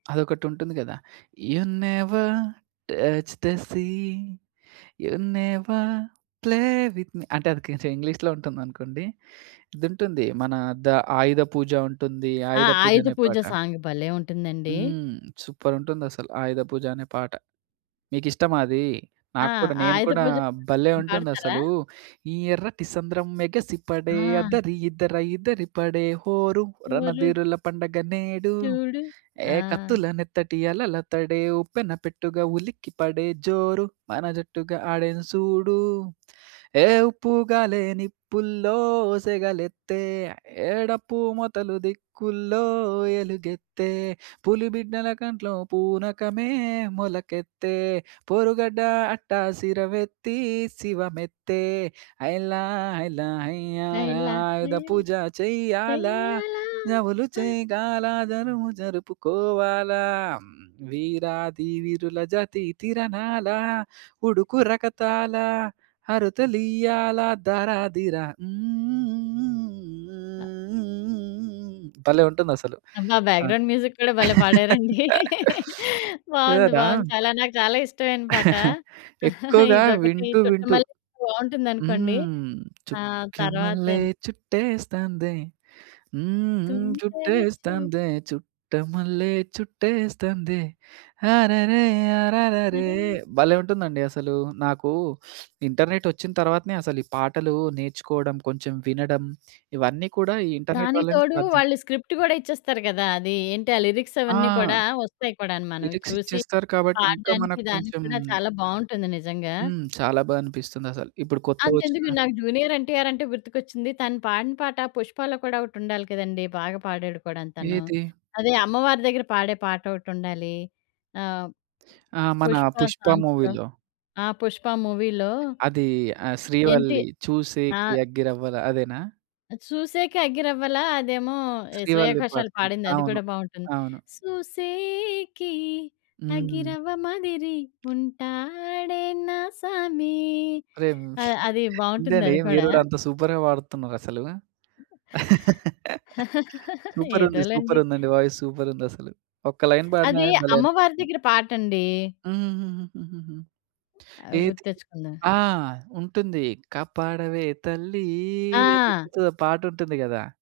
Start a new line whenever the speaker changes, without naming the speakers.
అదొకటి ఉంటుంది కదా! 'You never touch the sea, you never play with me' అంటే అది కొంచెం ఇంగ్లీషులో ఉంటుందనుకోండి.ఇదుంటుంది మన ద ఆయుధ పూజ ఉంటుంది.
ఆ!'
ఆయుధ పూజ
ఆయుధ
అనే
పూజ'
పాట.
సాంగ్ భలే! ఉంటుందండి.
హ్మ్. సూపర్ ఉంటుందసలు! ఆయుధ పూజ అనే పాట. మీకిష్టమా అది?
ఆ!
నాకు కూడా. నేను
'ఆయుధ
కూడా
పూజ' పాట
భలే!
ఇష్టం పాడతారా?
ఉంటుందసలూ. ఈ ఎర్రటి సంద్రం మెగసిపడే
ఆ!
అద్దరి, ఇద్దర ఇద్దిరిపడే హోరు,
ఎవరు?
రణధీరుల పండగ నేడు,
చూడు.
హే!
ఆ!
కత్తుల నెత్తటి అలల తడే ఉప్పెన పెట్టుగా, ఉలికిపడే జోరు, మన జట్టుగా ఆడెను సూడు! హే! ఉప్పుగాలే నిప్పుల్లో సెగలెత్తే, హే! డప్పు మొతల దిక్కుల్లో ఎలుగెత్తే, పులి బిడ్డల కంట్లో పూనకమే మొలకెత్తే, పొరుగడ్డ అట్టసిరమెత్తి, శివమెత్తే. హైలా హైల హైయ్యాల
హైలా, ఏ
ఆయుధ పూజ చెయ్యాలా,
చెయ్యాలా
జములు
ఆ!
చేయగాల జరువు జరుపుకోవాల, వీరాది వీరుల జాతి తిరణాల, ఉడుకు రకతాల, అరుతలియాల ధారా ధీరా హ్మ్ హ్మ్. హ్మ్ హ్మ్ హ్మ్ హ్మ్ హ్మ్ హ్మ్ భలే! ఉంటుందసలు
అబ్బా!
సాంగ్.
బ్యాక్‌గ్రౌండ్ మ్యూజిక్ కూడా భలే! పాడారండి. బావుంది.
స్యూరా?
బావుంది. చాలా నాకు చాలా ఇష్టమైన పాట
ఎక్కువగా
ఇదొకటి
వింటూ వింటూ
'చుట్టమల్లే' బావుంటుందనుకోండి
హ్మ్.
ఆహ్,
'చుట్టమల్లే
తరువాతేం
చుట్టేస్తాందే, హ్మ్ హ్మ్.
తుంటరి చూప్
చుట్టేస్తాందే చుట్టమల్లే చుట్టేస్తాందే అరెరె అరరెరే'
సరే
భలే ఉంటుందండి అసలు. నాకూ ఇంటర్నెట్ వచ్చిన తర్వాతనే అసలు ఈ పాటలు నేర్చుకోడం, కొంచెం వినడం, ఇవన్నీ కూడా ఈ ఇంటర్నెట్
దానికి
వల్లనే
తోడు
సాధ్యం.
వాళ్ళు స్క్రిప్ట్ గూడా ఇచ్చేస్తారు కదా! అది ఏంటి? ఆ లిరిక్స్
ఆ!
అవన్నీ కూడా వస్తాయి కూడాను మనమవి
లిరిక్స్
చూసి,
ఇచ్చేస్తారు కాబట్టి, ఇంకా
పాడడానికి
మనకు
దానికి
కొంచెం
కూడా చాలా బావుంటుంది నిజంగా.
హ్మ్. చాలా బా అనిపిస్తుంది అసలు. ఇప్పుడు
అంతెందుకు,
కొత్తగొచ్చిన
నాకు 'జూనియర్ ఎన్‌టిఆర్' అంటే గుర్తుకొచ్చింది. తను పాడిన పాట 'పుష్పాలో' కూడా ఒకటుండాలి కదండీ! బాగా పాడాడు కూడాను తను,
ఏది?
అదే అమ్మవారి దగ్గర పాడే పాట ఒకటుండాలి. ఆహ్,
ఆ! మన
'పుష్ప'
'పుష్ప'
సాంగ్స్‌లో
మూవీలో.
ఆ! 'పుష్ప' మూవీలో
అదీ ఆహ్,
ఏంటి?
శ్రీవల్లి చూసేకి
ఆహ్
అగ్గిరవ్వల అదేనా?
'చూసేకె అగ్గిరవ్వల' అదేమో ఏహ్,
శ్రీవల్లి
శ్రేయాఘోషలు
పాడుతుంది.
పాడిందది
అవును.
కూడా బాగుంటుంది.
అవును.
'సూసేకి
హ్మ్.
అగ్గిరవ్వ మాదిరి ఉంటాడే నా సామి'
అరే మ్
అ అది బావుంటుంది
ఏందండి?
అది
మీరు
కూడా.
గూడా అంత సూపర్‌గా పాడుతున్నారసలు. సూపరుంది.
ఎదోలెండి.
సూపరుందండి వాయిస్ సూపరుందసలు. ఒక్క లైన్ పాడిన
అది
గాని భలే!
అమ్మవారి
అనిపిస్తుంది.
దగ్గర పాటండి.
హుహుహుహుహుహు!
ఆ!
ఏది?
గుర్తెచ్చుకుందాం.
ఆ! ఉంటుంది. కాపాడవే తల్లీ,
ఆ!
నిప్పుతో ఆ పాటుంటుంది కదా!